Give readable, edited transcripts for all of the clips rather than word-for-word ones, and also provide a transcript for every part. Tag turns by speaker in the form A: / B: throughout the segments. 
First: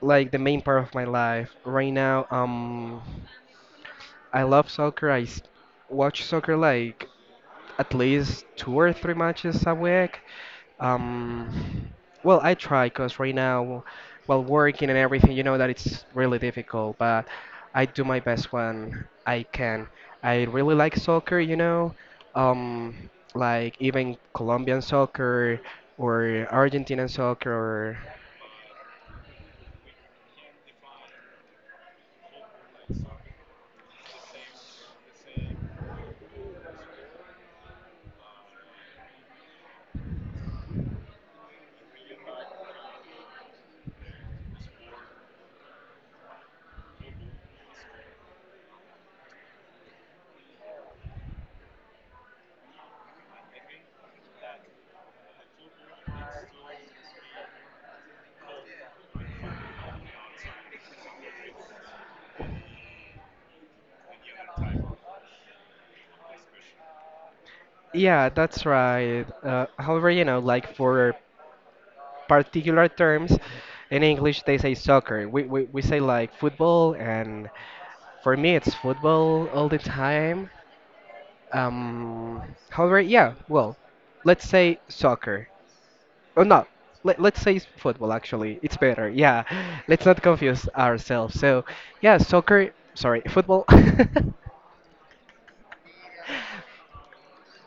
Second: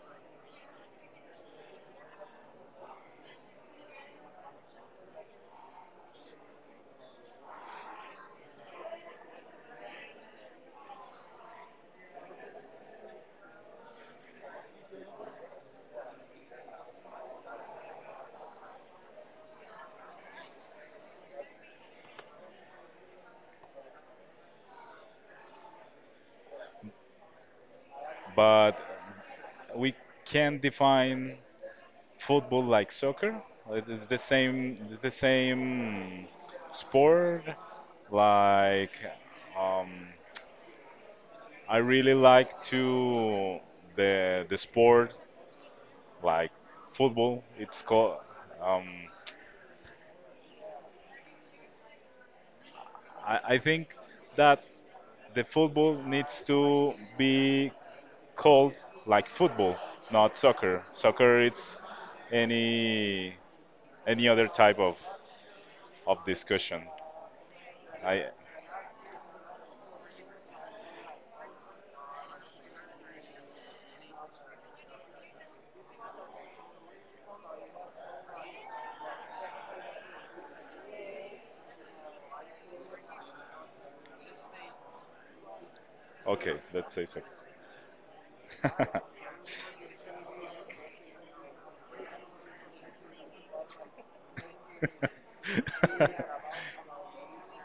A: like the main part of my life. Right now, I love soccer. Watch soccer like at least two or three matches a week. Um, well, I try because right now, while working and everything, you know that it's really difficult, but I do my best when I can. I really like soccer, you know, um, like even Colombian soccer or Argentinian soccer or
B: but we can define football like soccer. It is the same. It's the same sport. Like, um, I really like to the sport like football. It's called. Um, I think that the football needs to be called like football, not soccer. Soccer it's any any other type of discussion. I
A: yeah, that's right. However, you know, like for particular terms, in English they say soccer. We say like football. And for me, it's football all the time. Um, However, yeah, well, let's say soccer. Oh
B: okay,
A: no,
B: let's say
A: let,
B: so.
A: let's say football actually. It's better. Yeah, let's not confuse ourselves. So, yeah, soccer, sorry, football.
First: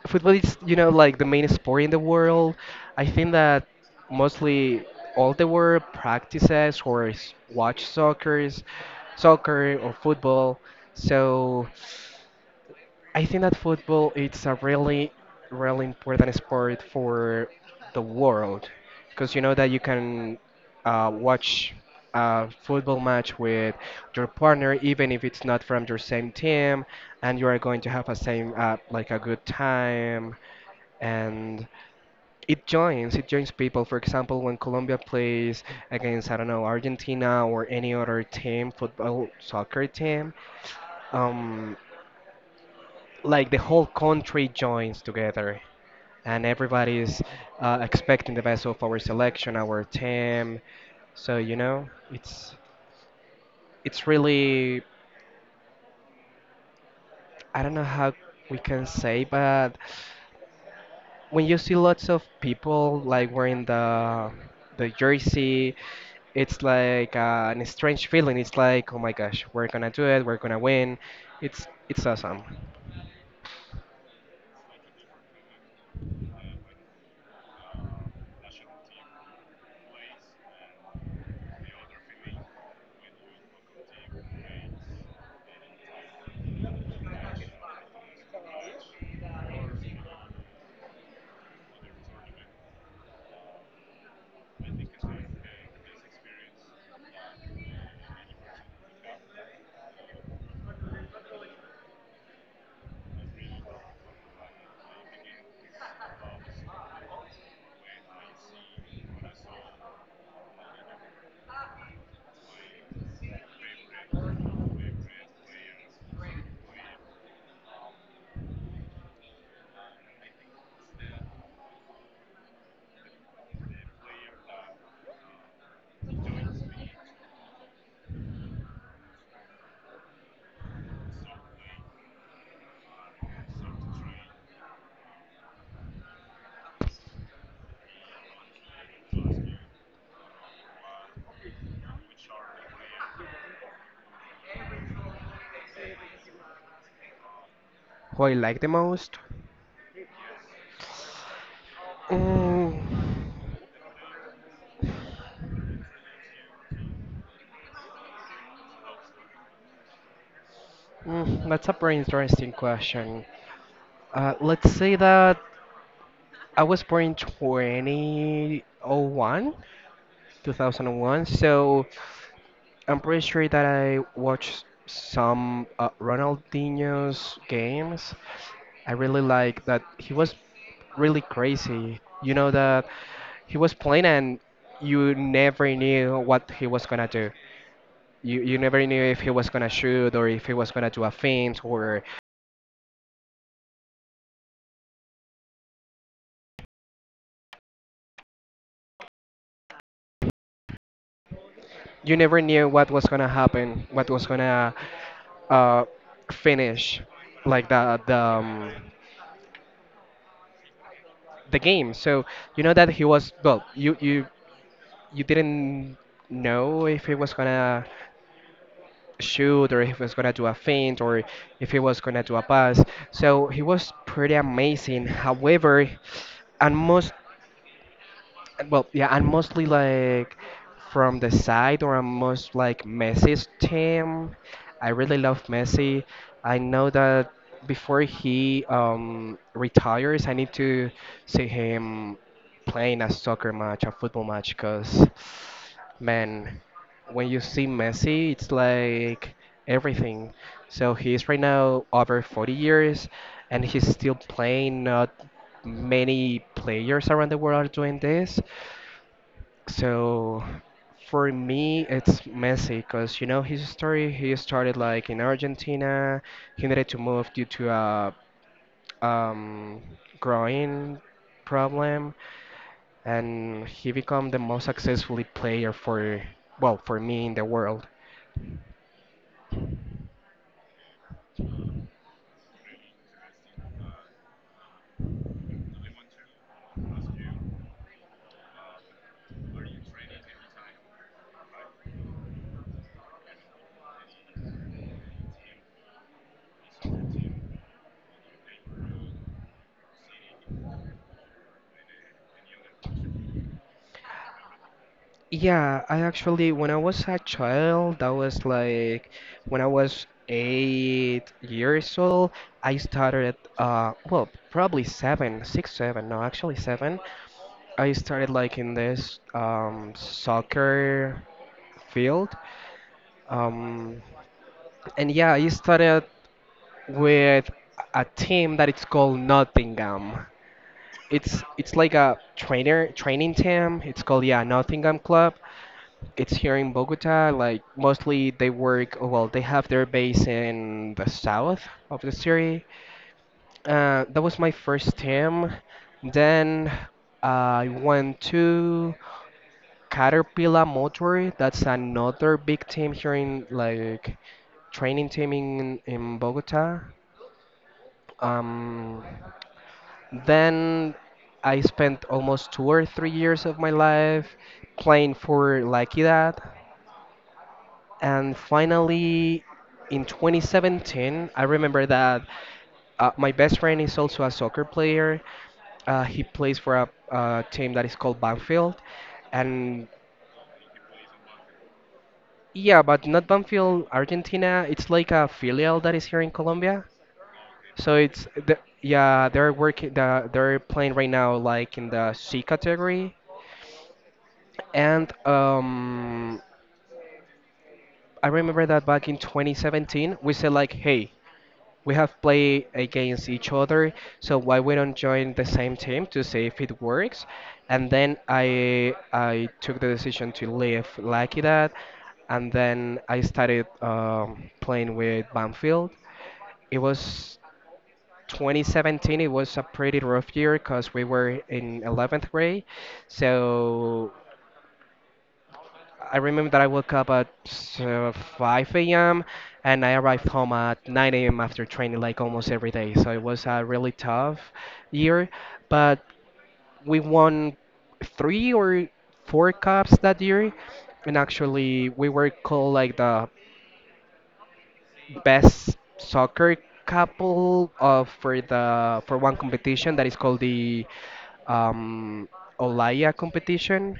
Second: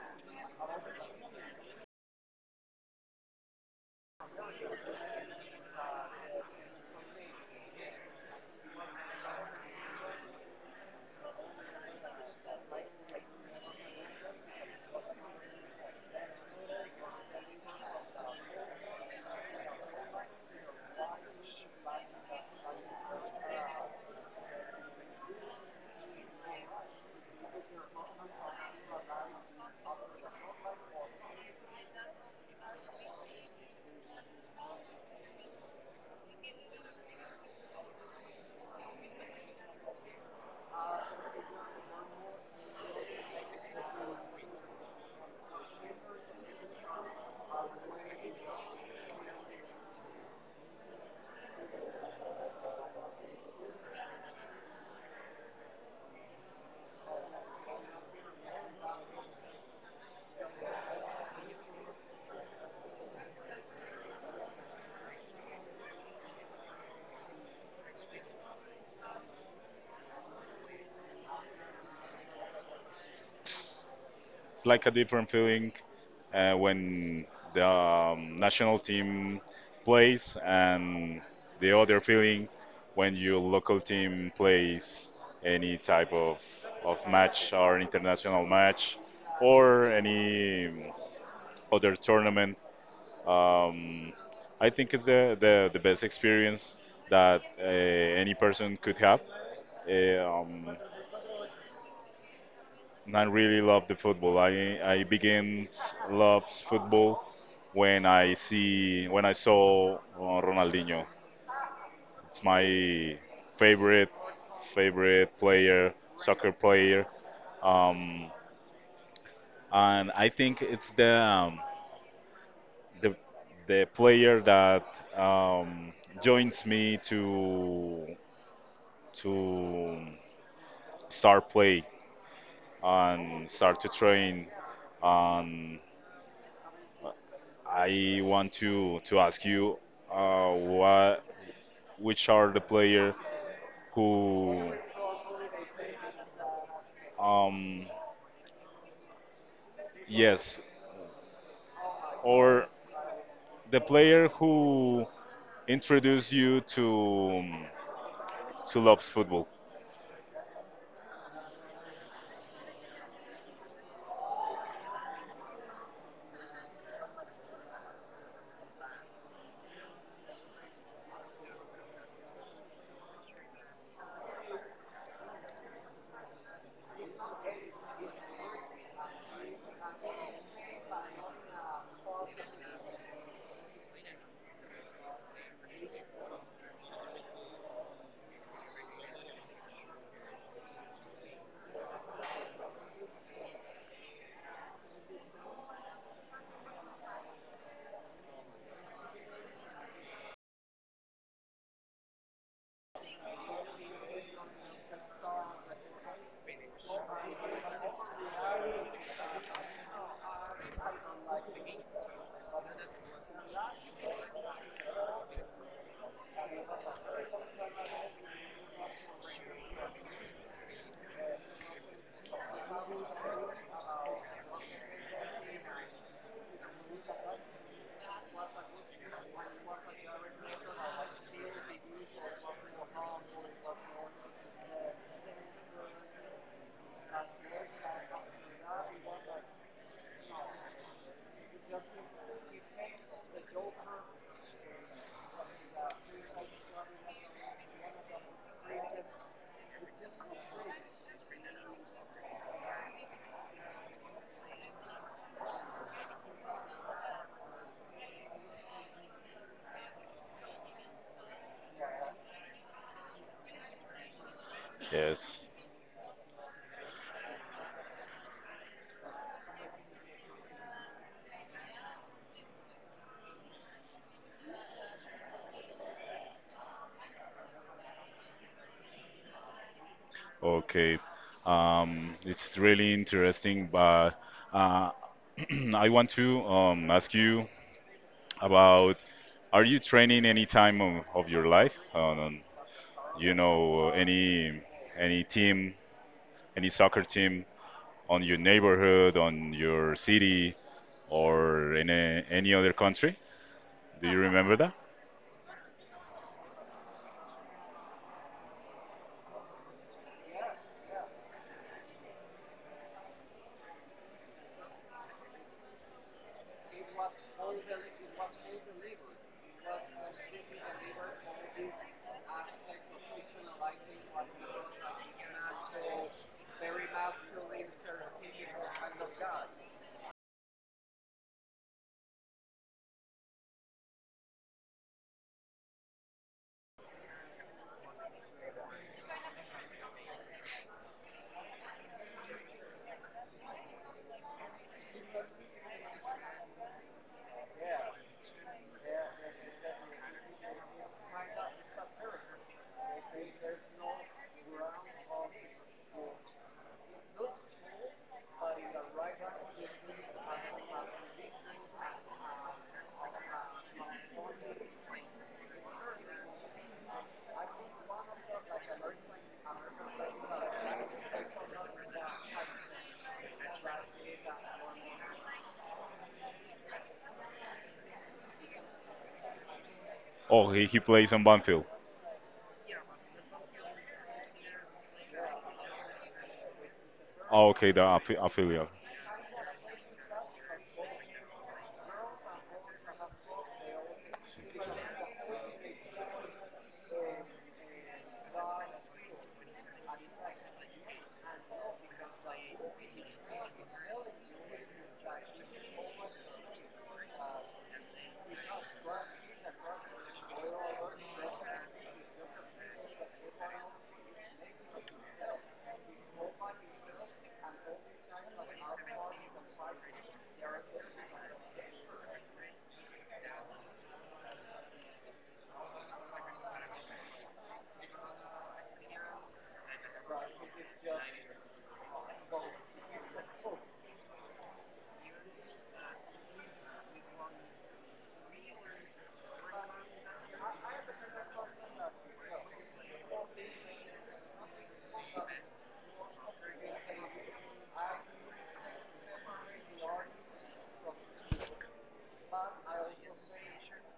A: Football is, you know, like the main sport in the world. I think that mostly all the world practices or watch soccer, soccer or football. So, I think that football it's a really, really important sport for the world, because you know that you can watch a football match with your partner even if it's not from your same team, and you are going to have a same like a good time, and it joins people. For example, when Colombia plays against, I don't know, Argentina or any other team, football soccer team, um, like the whole country joins together, and everybody's expecting the best of our selection, our team. So, you know, it's really, I don't know how we can say, but when you see lots of people like wearing the jersey, it's like an strange feeling. It's like, oh my gosh, we're gonna do it, we're gonna win. It's awesome.
B: It's like a different feeling when the national team plays, and the other feeling when your local team plays any type of match or international match or any other tournament. Um, I think it's the best experience that any person could have. Eh, um, and I really love the football. I loves football when I see when I saw Ronaldinho. It's my favorite favorite player, soccer player. Um, and I think it's the, the the player that, um, joins me to to start play and start to train. And I want to ask you what which are the player who, um,
A: Who I like the most?
B: yes, or
A: Mm,
B: the player who introduced you to loves football.
A: That's a very interesting question. Let's say that I was born in 2001, 2001, so I'm pretty sure that I watched some Ronaldinho's games. I really like that he was really crazy. You know that he was playing and you never knew what he was gonna do. You never knew if he was gonna shoot or if he was gonna do a feint, or you never knew what was gonna happen, what was gonna uh, finish like the the game. So you know that he was, well, you you didn't know if he was gonna shoot or if he was gonna do a feint or if he was gonna do a pass. So he was pretty amazing. However, and most And, Well, yeah, I'm mostly like from the side, or I'm most like Messi's team. I really love Messi. I know that before he retires, I need to see him playing a soccer match, a football match, because man, when you see Messi, it's like everything. So he's right now over 40 years, and he's still playing. Not many players around the world are doing this. So for me, it's Messi, because you know his story. He started like in
B: Yes.
A: Argentina. He needed to move due to a um, growing problem, and he became the most successful player for, well, for me, in the world.
B: Okay. It's really interesting, but uh, I want to ask you about, are you training any time of your life? You know, any team, any soccer team on your neighborhood, on your city, or in a, any other country? Do you remember that?
A: Yeah, I actually, when I was a child, that was like when I was 8 years old. I started well probably seven, six, seven. No, actually seven. I started like in this soccer field. Um, and yeah, I started with a team that it's called Nottingham. It's like a trainer training team. It's called, yeah, Nottingham Club. It's here in Bogota. Like mostly they work, oh, well. They have their base in the south of the city. That was my first team. Then uh, I went to Caterpillar Motor. That's another big team here, in like training team in Bogota. Um, then I spent almost 2 or 3 years of my life playing for like that. And finally, in 2017, I remember that my best friend is also a soccer player. He plays for a team that is called Banfield, and
B: Oh, he plays on Banfield.
A: yeah, but not Banfield Argentina. It's like a filial that is here in Colombia.
B: Oh, okay, the
A: So it's the,
B: affiliate.
A: yeah, they're working. They're playing right now, like in the C category. And I remember that back in 2017, we said like, hey, we have played against each other, so why we don't join the same team to see if it works? And then I took the decision to leave like that, and then I started playing with Banfield. It was 2017. It was a pretty rough year because we were in 11th grade. So I remember that I woke up at 5 a.m. and I arrived home at 9 a.m. after training, like almost every day. So it was a really tough year, but we won three or four cups that year. And actually, we were called like the best soccer couple of, for the, for one competition that is called the um, Olaya competition.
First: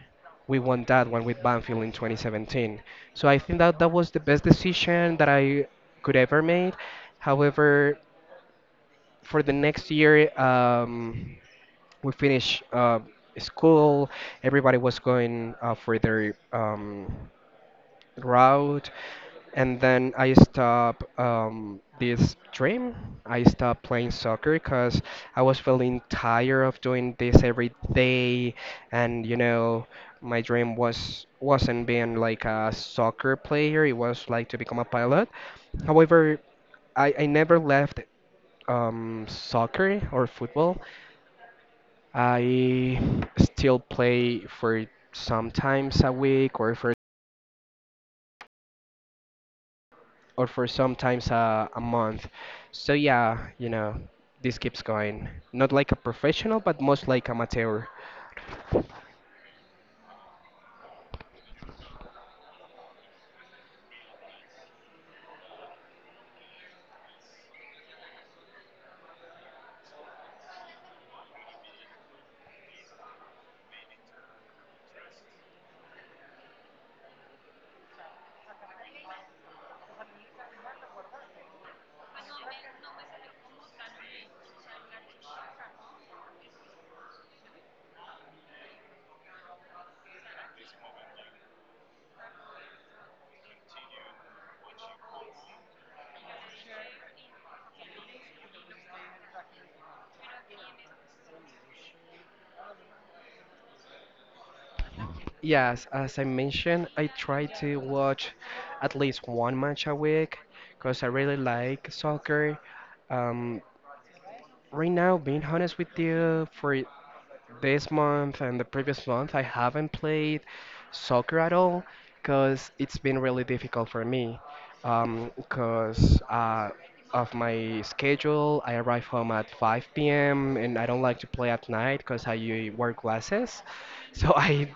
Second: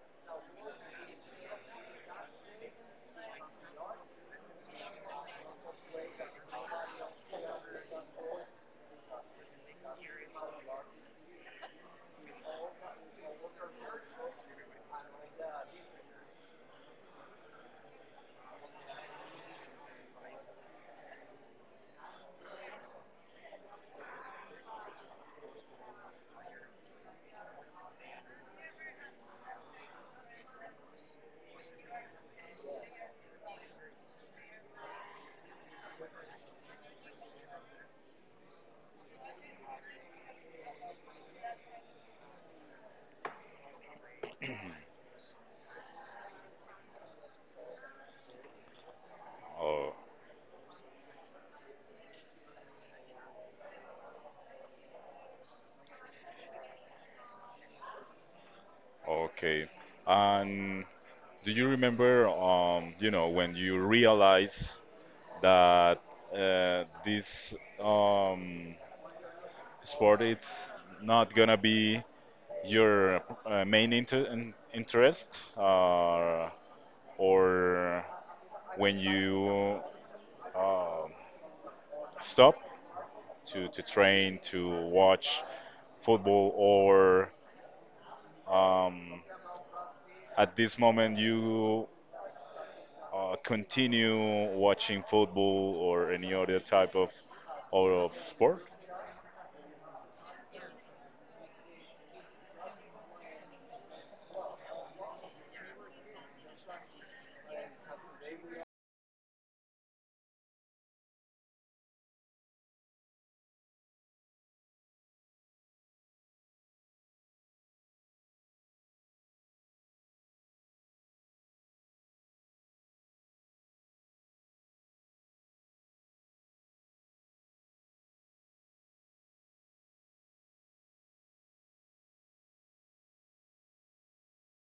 A: We won that one with Banfield in 2017. So I think that that was the best decision that I could ever made. However, for the next year, we finished school. Everybody was going for their route, and then I stopped this dream. I stopped playing soccer because I was feeling tired of doing this every day, and you know, my dream was, wasn't being like a soccer player. It was like to become a pilot. However, I never left soccer or football. I still play for sometimes a week or for
B: Oh.
A: sometimes a month. So yeah, you know, this keeps going. Not like a professional, but most like amateur.
B: Okay. And do you remember, you know, when you realize that, this, um, sport it's not gonna be your main interest, or when you uh, stop to train to watch football, or, um, at this moment you continue watching football or any other type of or of sport.
A: Yes, as I mentioned, I try to watch at least one match a week because I really like soccer. Um, right now, being honest with you, for this month and the previous month, I haven't played soccer at all because it's been really difficult for me. Because of my schedule, I arrive home at 5 p.m. and I don't like to play at night because I wear glasses, so I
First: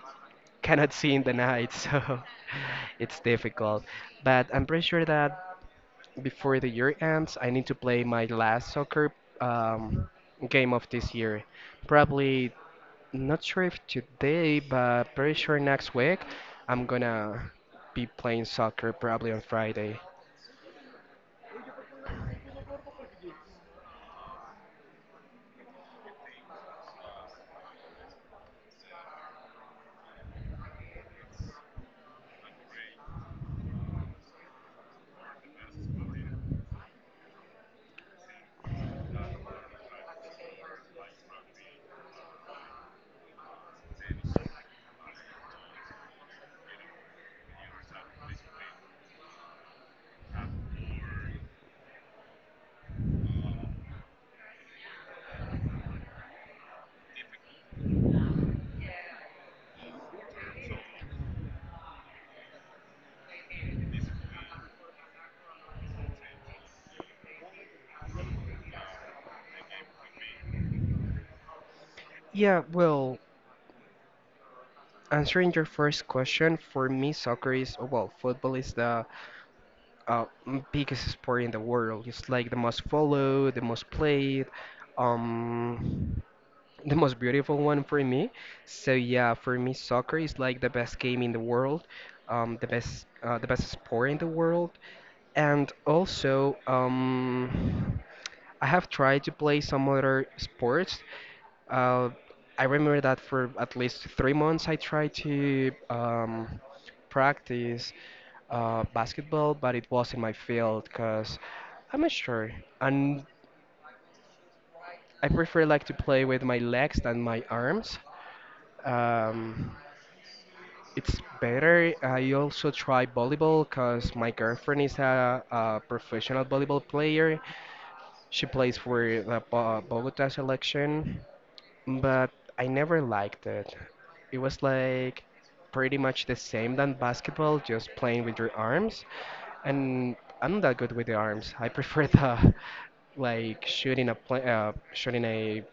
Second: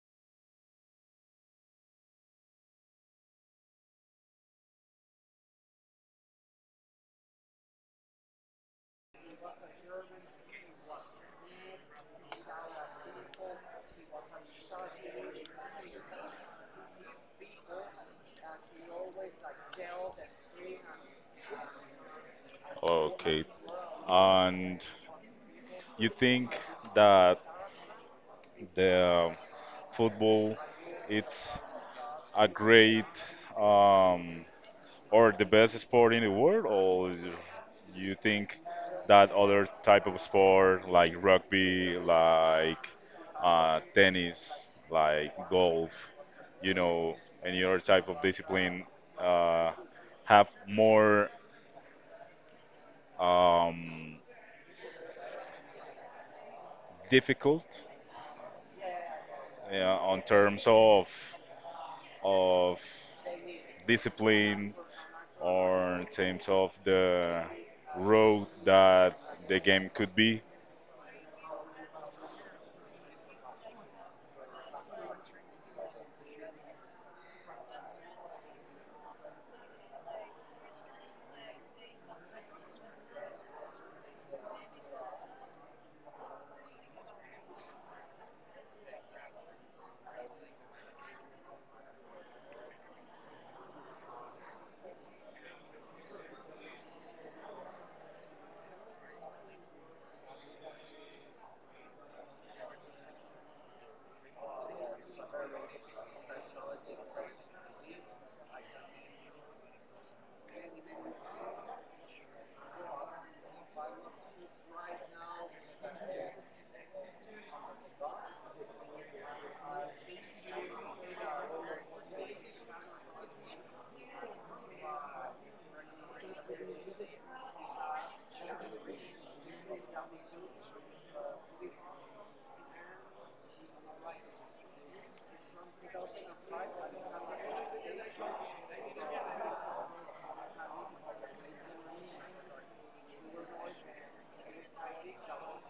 A: cannot see in the night. So it's difficult. But I'm pretty sure that before the year ends, I need to play my last soccer um, game of this year. Probably not sure if today, but pretty sure next week I'm gonna be playing soccer, probably on Friday.
B: Okay. And you think that the, football it's a great, um, or the best sport in the world, or you think that other type of sport like rugby, like tennis, like golf, you know, any other type of discipline uh, have more, um, difficult on terms of of discipline or in terms of the road that the game could be.
A: Yeah, well, answering your first question, for me, soccer is, well, football is the biggest sport in the world. It's like the most followed, the most played. Um, the most beautiful one for me. So yeah, for me, soccer is like the best game in the world, the best sport in the world, and also I have tried to play some other sports. Uh, I remember that for at least 3 months I tried to practice basketball, but it was in my field because I'm not sure, and I prefer like to play with my legs than my arms. Um, it's better. I also try volleyball because my girlfriend is a professional volleyball player. She plays for the Bogota selection, but I never liked it. It was like pretty much the same than basketball, just playing with your arms. And I'm not that good with the arms. I prefer the like shooting a play, shooting a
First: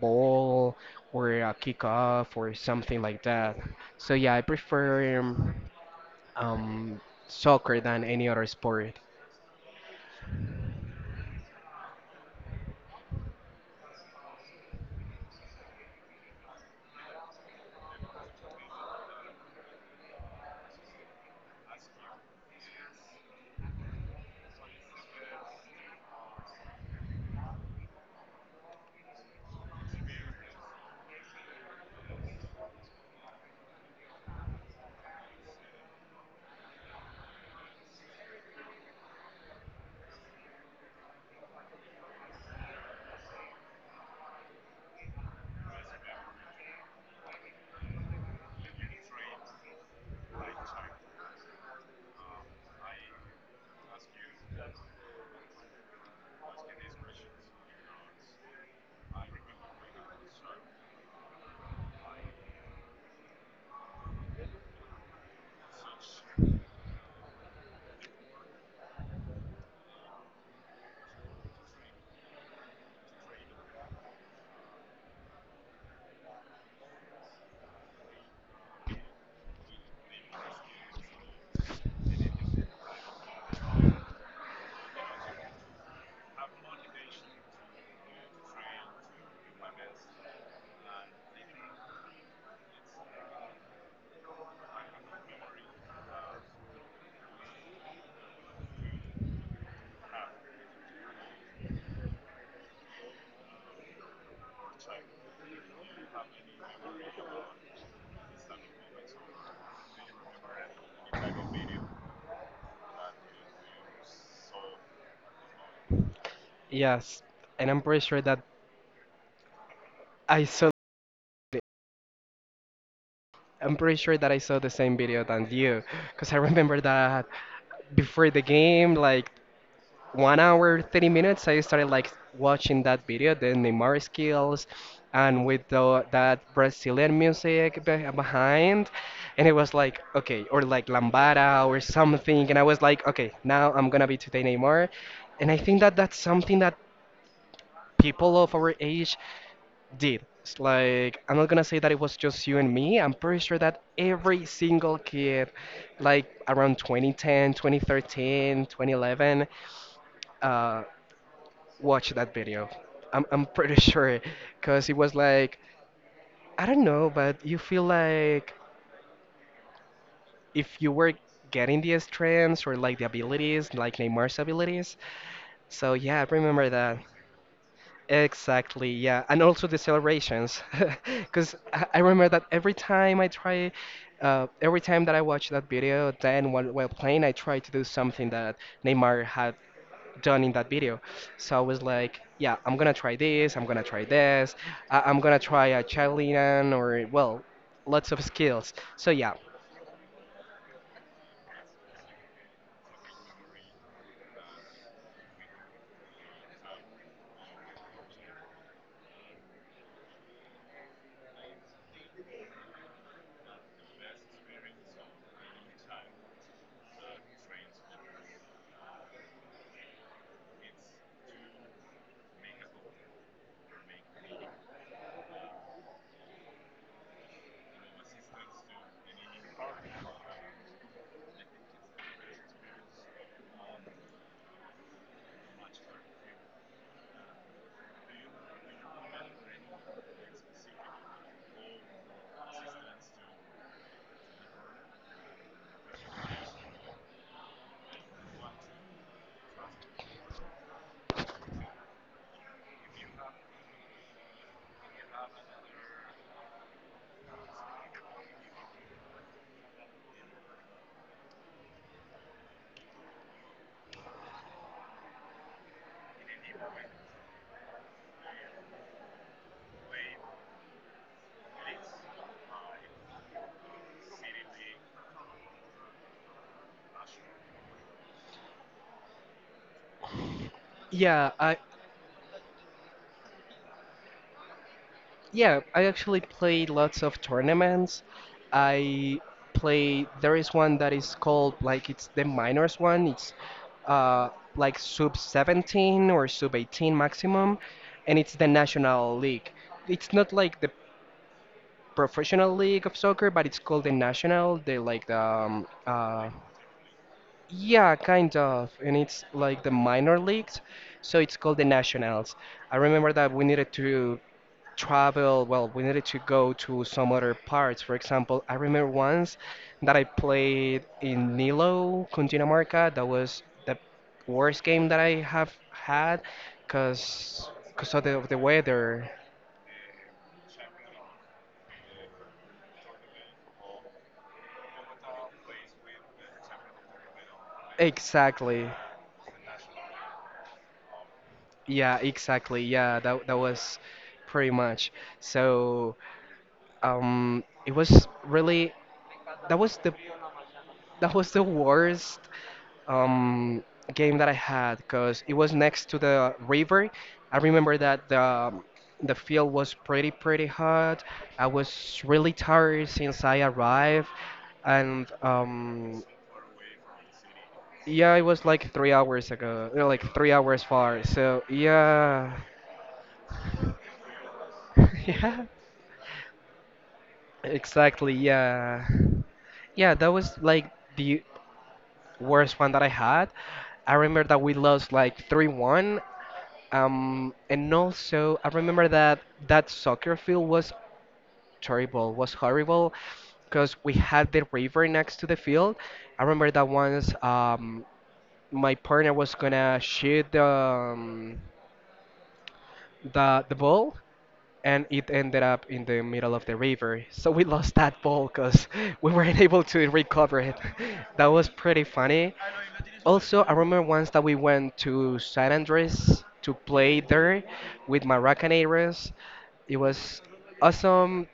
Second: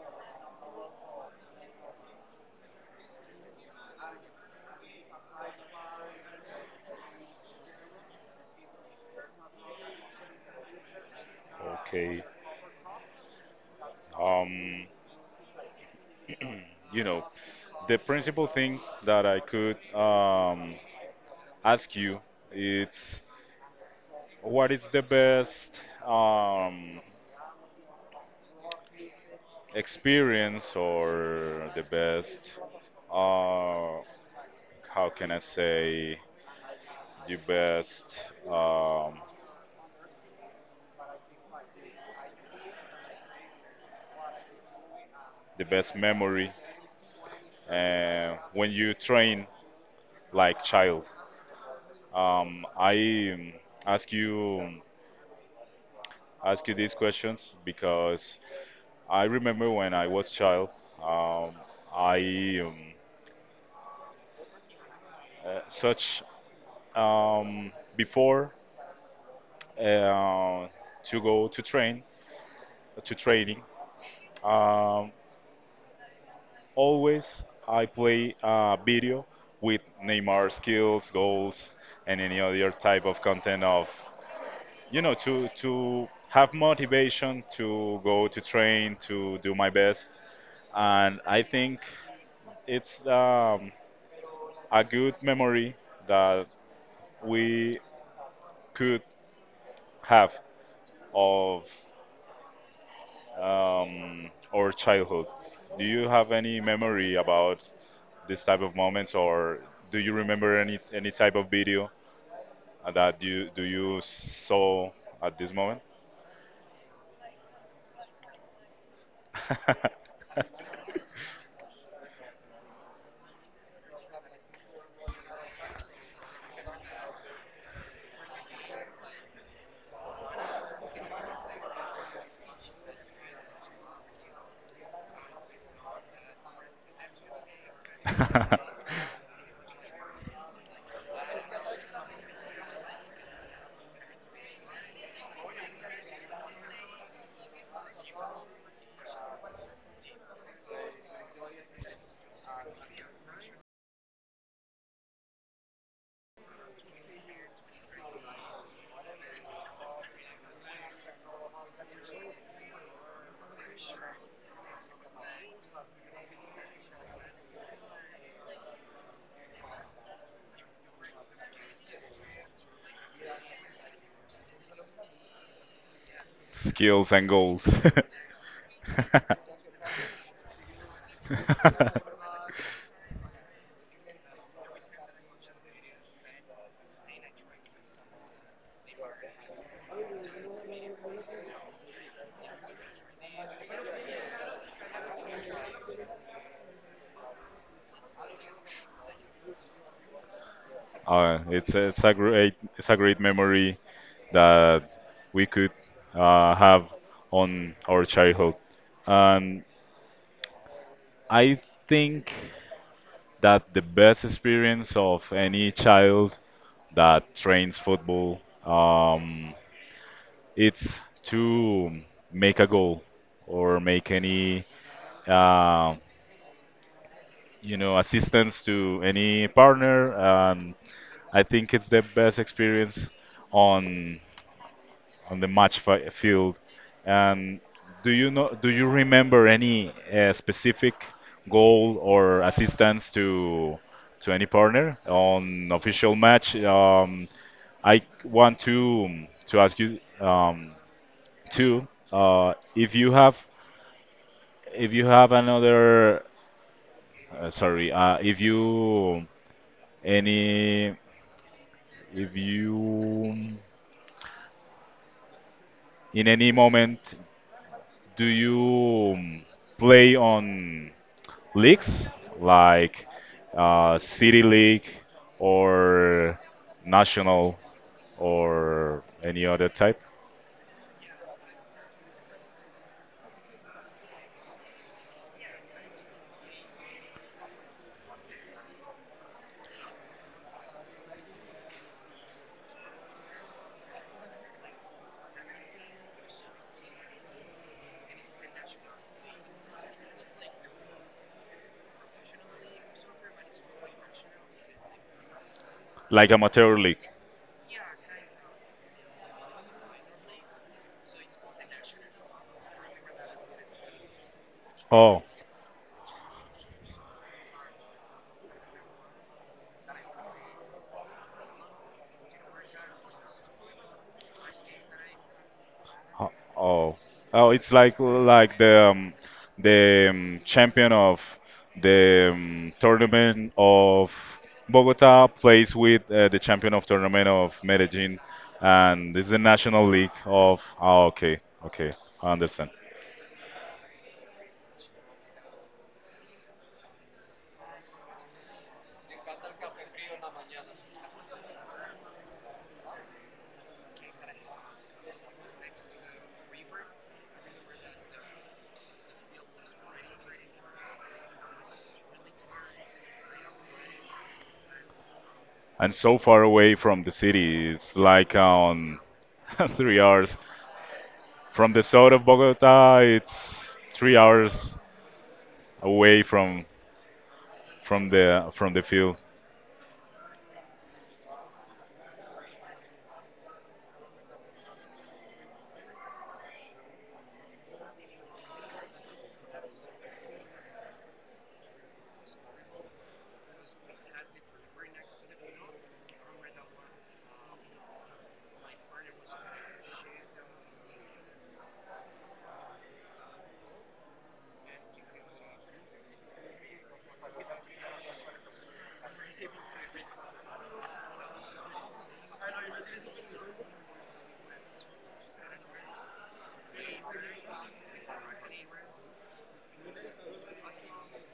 A: ball or a kickoff or something like that. So yeah, I prefer um, soccer than any other sport.
B: Okay. Um, you know, the principal thing that I could, ask you is, what is the best, um, experience or the best, uh, how can I say, the best, um, the best memory when you train like child? I ask you ask you these questions because I remember when I was child, um, I such um, before, uh, to go to training. Um, Always I play video with Neymar skills, goals, and any other type of content of, you know, to have motivation to go to train to do my best, and I think it's, a good memory that we could have of, our childhood. Do you have any memory about this type of moments, or do you remember any type of video that you saw at this moment?
A: Yes, and I'm pretty sure that I saw I'm pretty sure that I saw the same video than you, because I remember that before the game, like 1 hour, 30 minutes, I started like watching that video, the Neymar skills, and with the, that Brazilian music be behind, and it was like, okay, or like Lambada or something, and I was like, okay, now I'm gonna be today Neymar, and I think that that's something that people of our age did. It's like I'm not gonna say that it was just you and me. I'm pretty sure that every single kid, like around 2010, 2013, 2011, uh, watched that video. I'm pretty sure, cause it was like, I don't know, but you feel like if you were getting the strengths or like the abilities, like Neymar's abilities. So yeah, I remember that.
B: Skills and goals.
A: Exactly, yeah, and also the celebrations, because I remember that every time I try, every time that I watch that video, then while playing, I try to do something that Neymar had done in that video. So I was like, yeah, I'm gonna try this, I'm gonna try this, I'm gonna try a javelin or well, lots of skills.
B: It's a great, it's a great memory that we could, have on our childhood. And I think that the best experience of any child that trains football, um, it's to make a goal or make any, uh, you know, assistance to any partner. I think it's the best experience on on the match field. And do you know? Do you remember any specific goal or assistance to any partner on official match? I want to ask you, too if you have, if you have another, sorry, if you any if you, in any moment, do you, play on leagues like, City League or National or any other type,
A: Yeah, I Yeah, I actually play lots of tournaments. I play, there is one that is called, like, it's the minors one. It's uh, like sub 17 or sub 18 maximum, and it's the national league. It's not like the professional league of soccer, but it's called the national. They like the
B: like amateur league.
A: yeah, kind of, and it's like the minor leagues, so it's called the nationals. I remember that we needed to
B: Oh,
A: travel, well, we needed to go to some other parts. For example, I remember once that I played in Nilo, Cundinamarca. That was the worst game that I have had
B: Ho- Oh, oh, it's
A: because of the
B: like the,
A: weather.
B: the, champion of the, tournament of Bogota plays with the champion of tournament of Medellin,
A: Exactly.
B: and this is the national league of. Oh, okay, okay,
A: Yeah,
B: I
A: exactly.
B: understand.
A: Yeah, that was pretty much. So it was really, that was the That was the worst um, game that I had because it was next to the river. I remember that the field was pretty hot. I was really tired since I arrived, and
B: And so far away from the city. It's
A: yeah, it
B: like
A: was like three
B: on
A: hours ago,
B: three
A: like three
B: hours
A: hours far. So
B: from the south of
A: yeah,
B: Bogota. It's 3 hours
A: yeah,
B: away from
A: exactly,
B: the
A: yeah,
B: field.
A: yeah. That was like the worst one that I had. I remember that we lost like 3-1. And also, I remember that that soccer field was terrible, was horrible, because we had the river next to the field. I remember that once my partner was gonna shoot the the ball, and it ended up in the middle of the river. So we lost that ball because we weren't able to recover it. That was pretty funny. Also, I remember once that we went to San Andres to play there with Maracaneros. It was awesome,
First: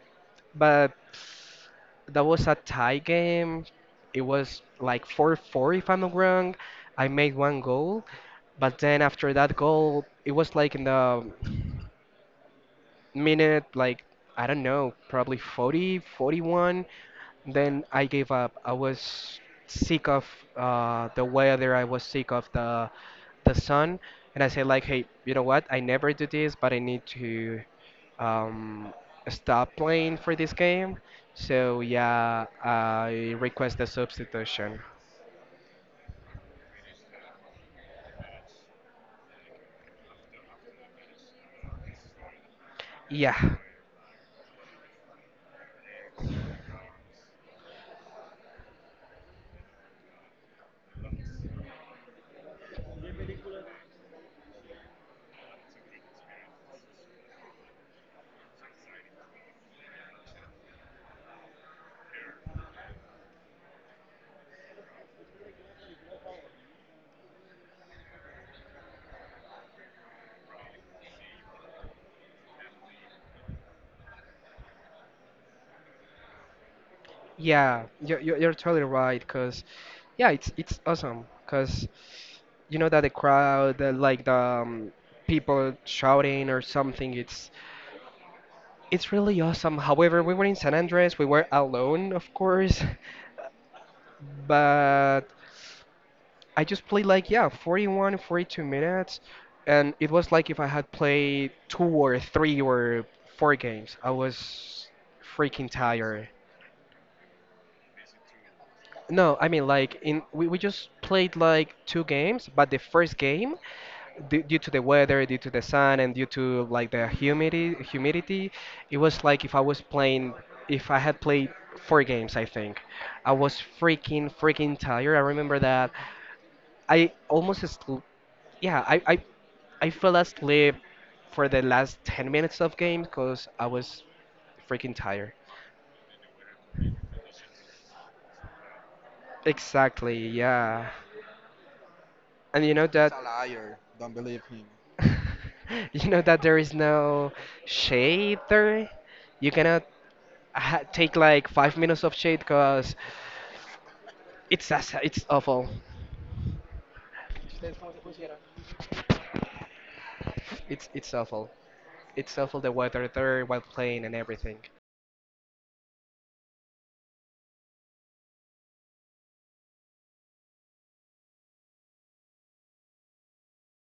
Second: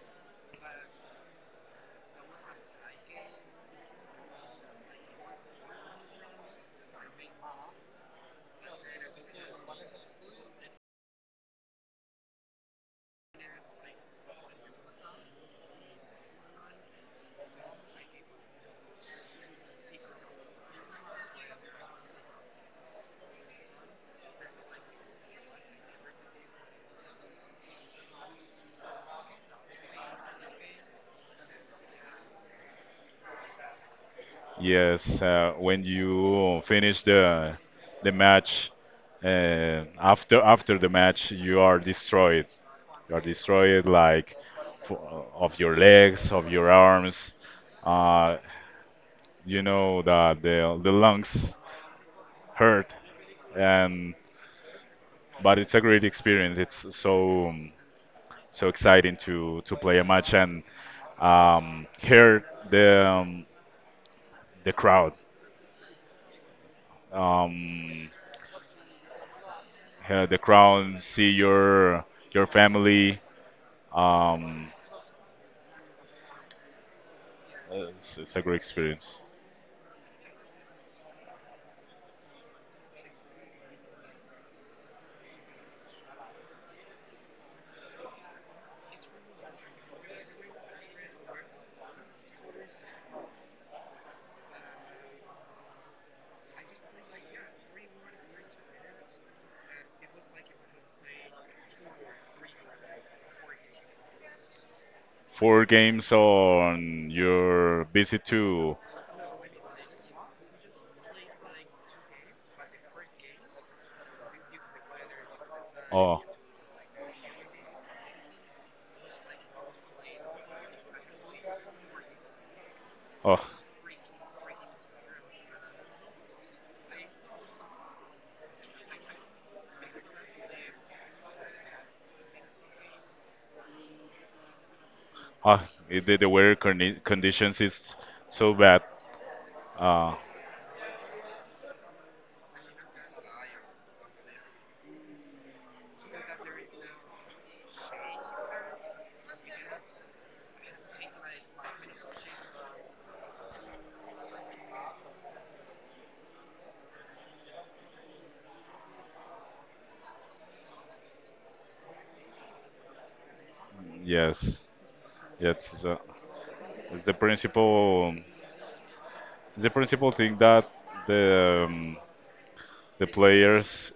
A: but that was a tie game. It was like 4-4 if I'm not wrong. I made one goal, but then after that goal, it was like in the minute like I don't know, probably 40, 41. Then I gave up. I was sick of the weather. I was sick of the sun, and I said like, hey, you know what? I never do this, but I need to um, stop playing for this game. So yeah, I request the substitution.
B: Yes, when you finish the match, after the match, you are destroyed. You are
A: Yeah.
B: destroyed like f of your legs, of your arms. Uh, you know that the lungs hurt and but it's a great experience. It's so so exciting to play a match and, hear the crowd, um, hear the crowd, see your family. Um,
A: Yeah,
B: it's,
A: you're,
B: it's
A: you're
B: a
A: you're
B: great
A: totally
B: experience.
A: right. Because, yeah, it's awesome. Because you know that the crowd, the people shouting or something, it's really awesome. However, we were in San Andres. We were alone, of course, but I just played like yeah, 41, 42 minutes, and it was like if I had played two or three or four games. I was
B: Four
A: freaking
B: games
A: tired.
B: on your visit to
A: No, I mean like we just played like two games, but the first game, d due to the weather, due to the sun, and
B: oh
A: due to like the humidity, it was like if I was playing, if I had played four games, I think. I
B: oh.
A: was freaking tired. I remember that I almost, sl- yeah, I fell asleep for the last 10 minutes of game because I was freaking tired.
B: Ah, it- the weather conditions is so bad. Uh,
A: Exactly, yeah. And you know that. You know that there is no shade there. You cannot ha take like 5 minutes of shade because it's awful. It's awful. It's awful the weather there while playing and
B: yes,
A: everything.
B: yes, it's the principal, it's the principal thing that the, the players,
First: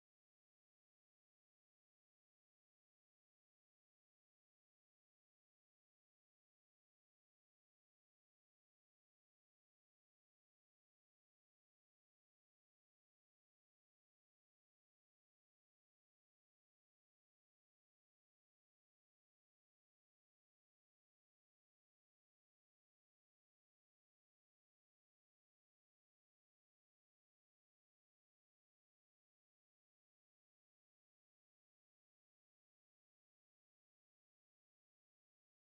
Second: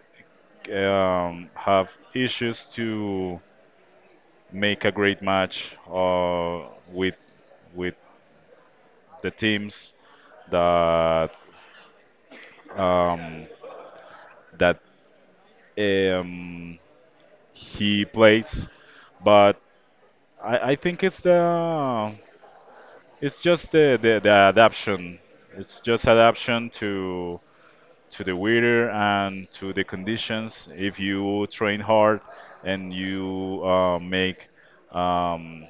B: have issues to make a great match, with with the teams that, um, that um, he plays, but I think it's the It's just the adaption. It's just adaption to the weather and to the conditions. If you train hard and you, make, um,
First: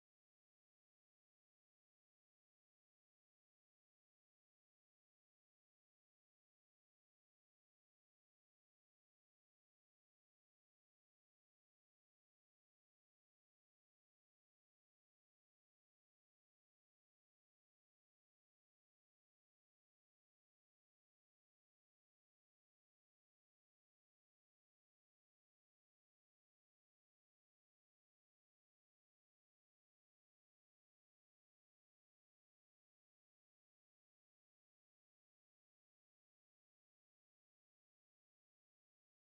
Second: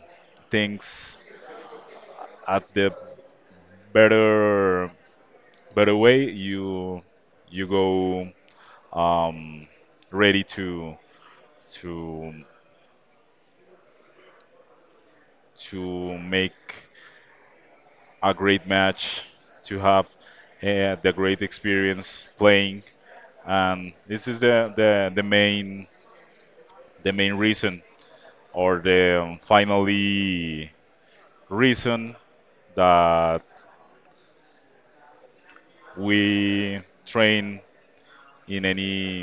B: things at the better better way, you go, um, ready to to to make a great match, to have the great experience playing, and this is the main the main reason or the, finally reason that we train in any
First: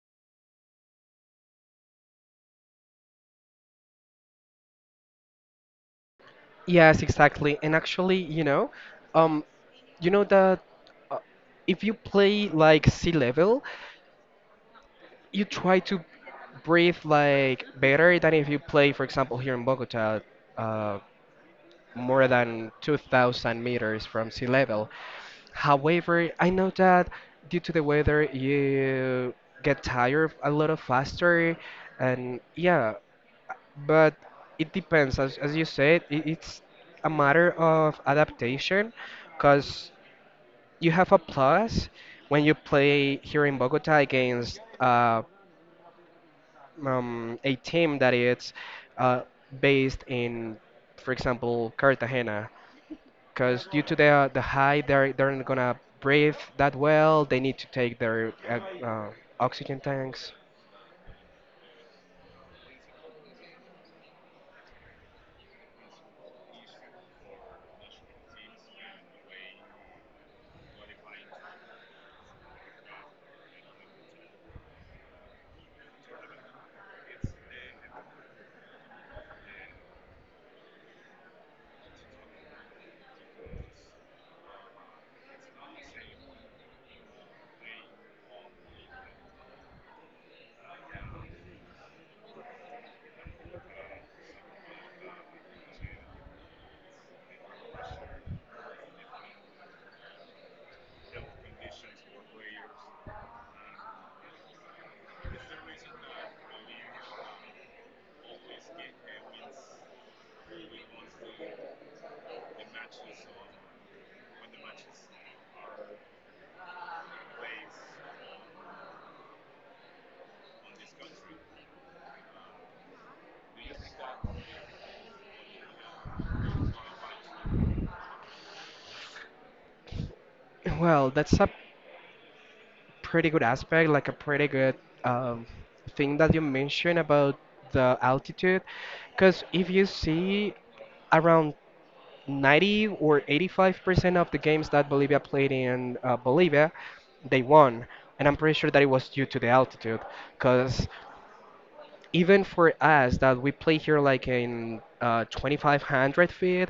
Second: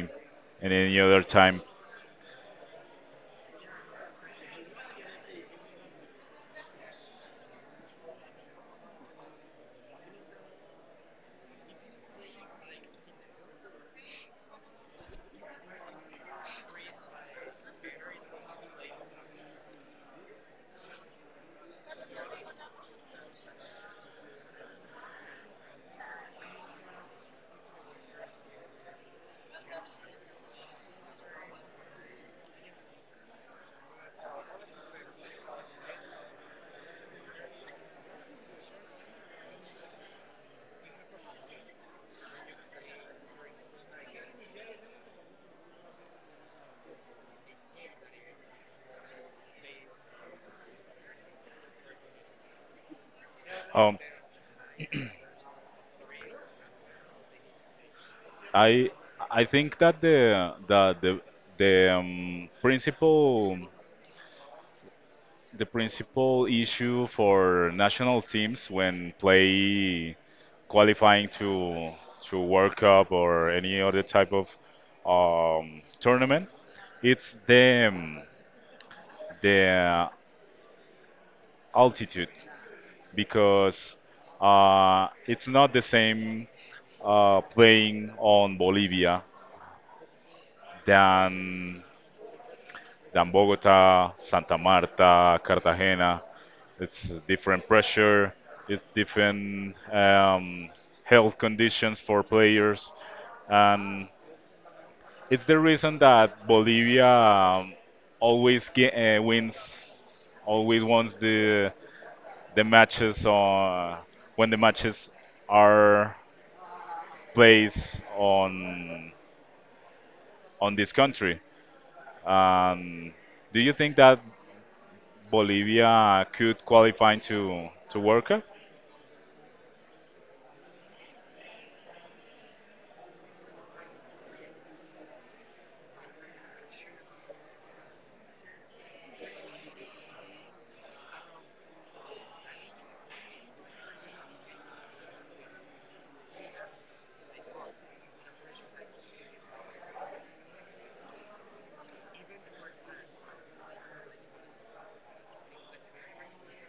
B: in any other time.
A: Yes, exactly. And actually, um, you know that uh, if you play like sea level, you try to breathe like better than if you play, for example, here in Bogota, uh, more than 2,000 meters from sea level. However, I know that due to the weather, you get tired a lot of faster, and yeah, but it depends. As you said, it's a matter of adaptation, because you have a plus when you play here in Bogota against a team that is uh, based in, for example, Cartagena because due to
B: Um,
A: the height, they're not gonna breathe that well. They need to take their
B: I I think
A: oxygen
B: that
A: tanks.
B: the principal the principal issue for national teams when play qualifying to World Cup or any other type of, tournament, it's the, the altitude because, it's not the same, playing on Bolivia than than Bogota, Santa Marta, Cartagena. It's different pressure, it's different, health conditions for players, and it's the reason that Bolivia, wins, always wants the matches on when the matches are placed on this country. Um, do you think that Bolivia could qualify to World Cup?
A: Well, that's a pretty good aspect, like a pretty good um, thing that you mentioned about the altitude, because if you see around 90 or 85% of the games that Bolivia played in Bolivia, they won. And I'm pretty sure that it was due to the altitude, because even for us that we play here like in 2500 feet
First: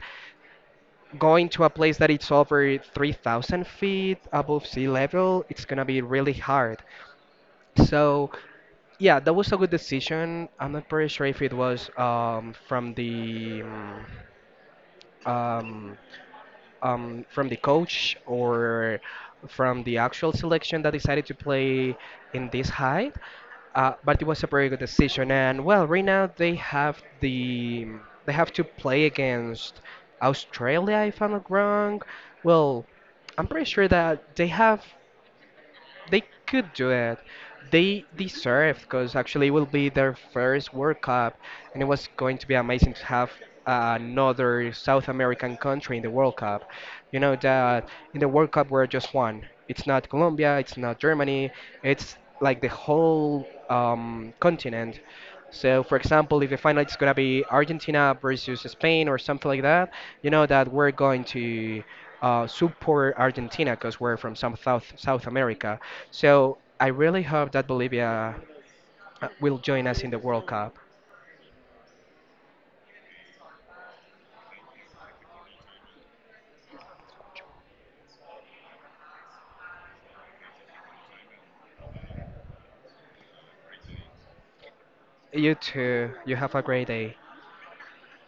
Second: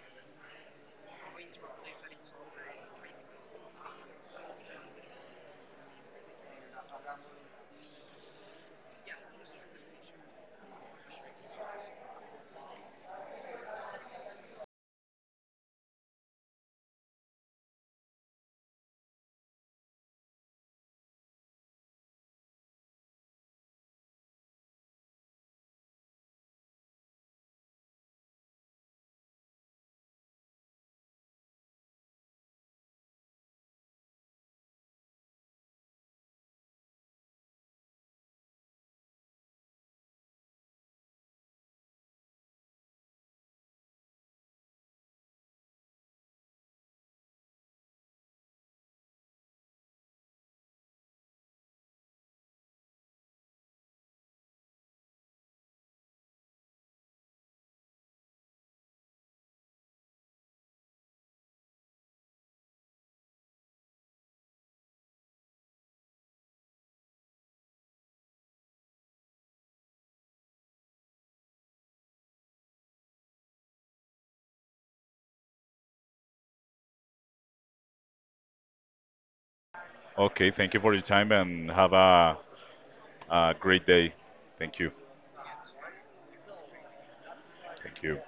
A: going to a place that it's over 3000 feet above sea level, it's gonna be really hard. So yeah, that was a good decision. I'm not pretty sure if it was um, from the coach or from the actual selection that decided to play in this height. But it was a very good decision. And well, right now they have the they have to play against Australia, if I'm not wrong. Well, I'm pretty sure that they could do it. They deserved, because actually it will be their first World Cup, and it was going to be amazing to have another South American country in the World Cup. You know that in the World Cup we're just one. It's not Colombia, it's not Germany, it's like the whole continent. So, for example, if the final is gonna be Argentina versus Spain or something like that, you know that we're going to support Argentina because we're from some South South America. So I really hope that Bolivia will join us in the World Cup.
B: Okay, thank you for your time and have a great day. Thank you.
A: You too. You have a great day.
B: Thank you.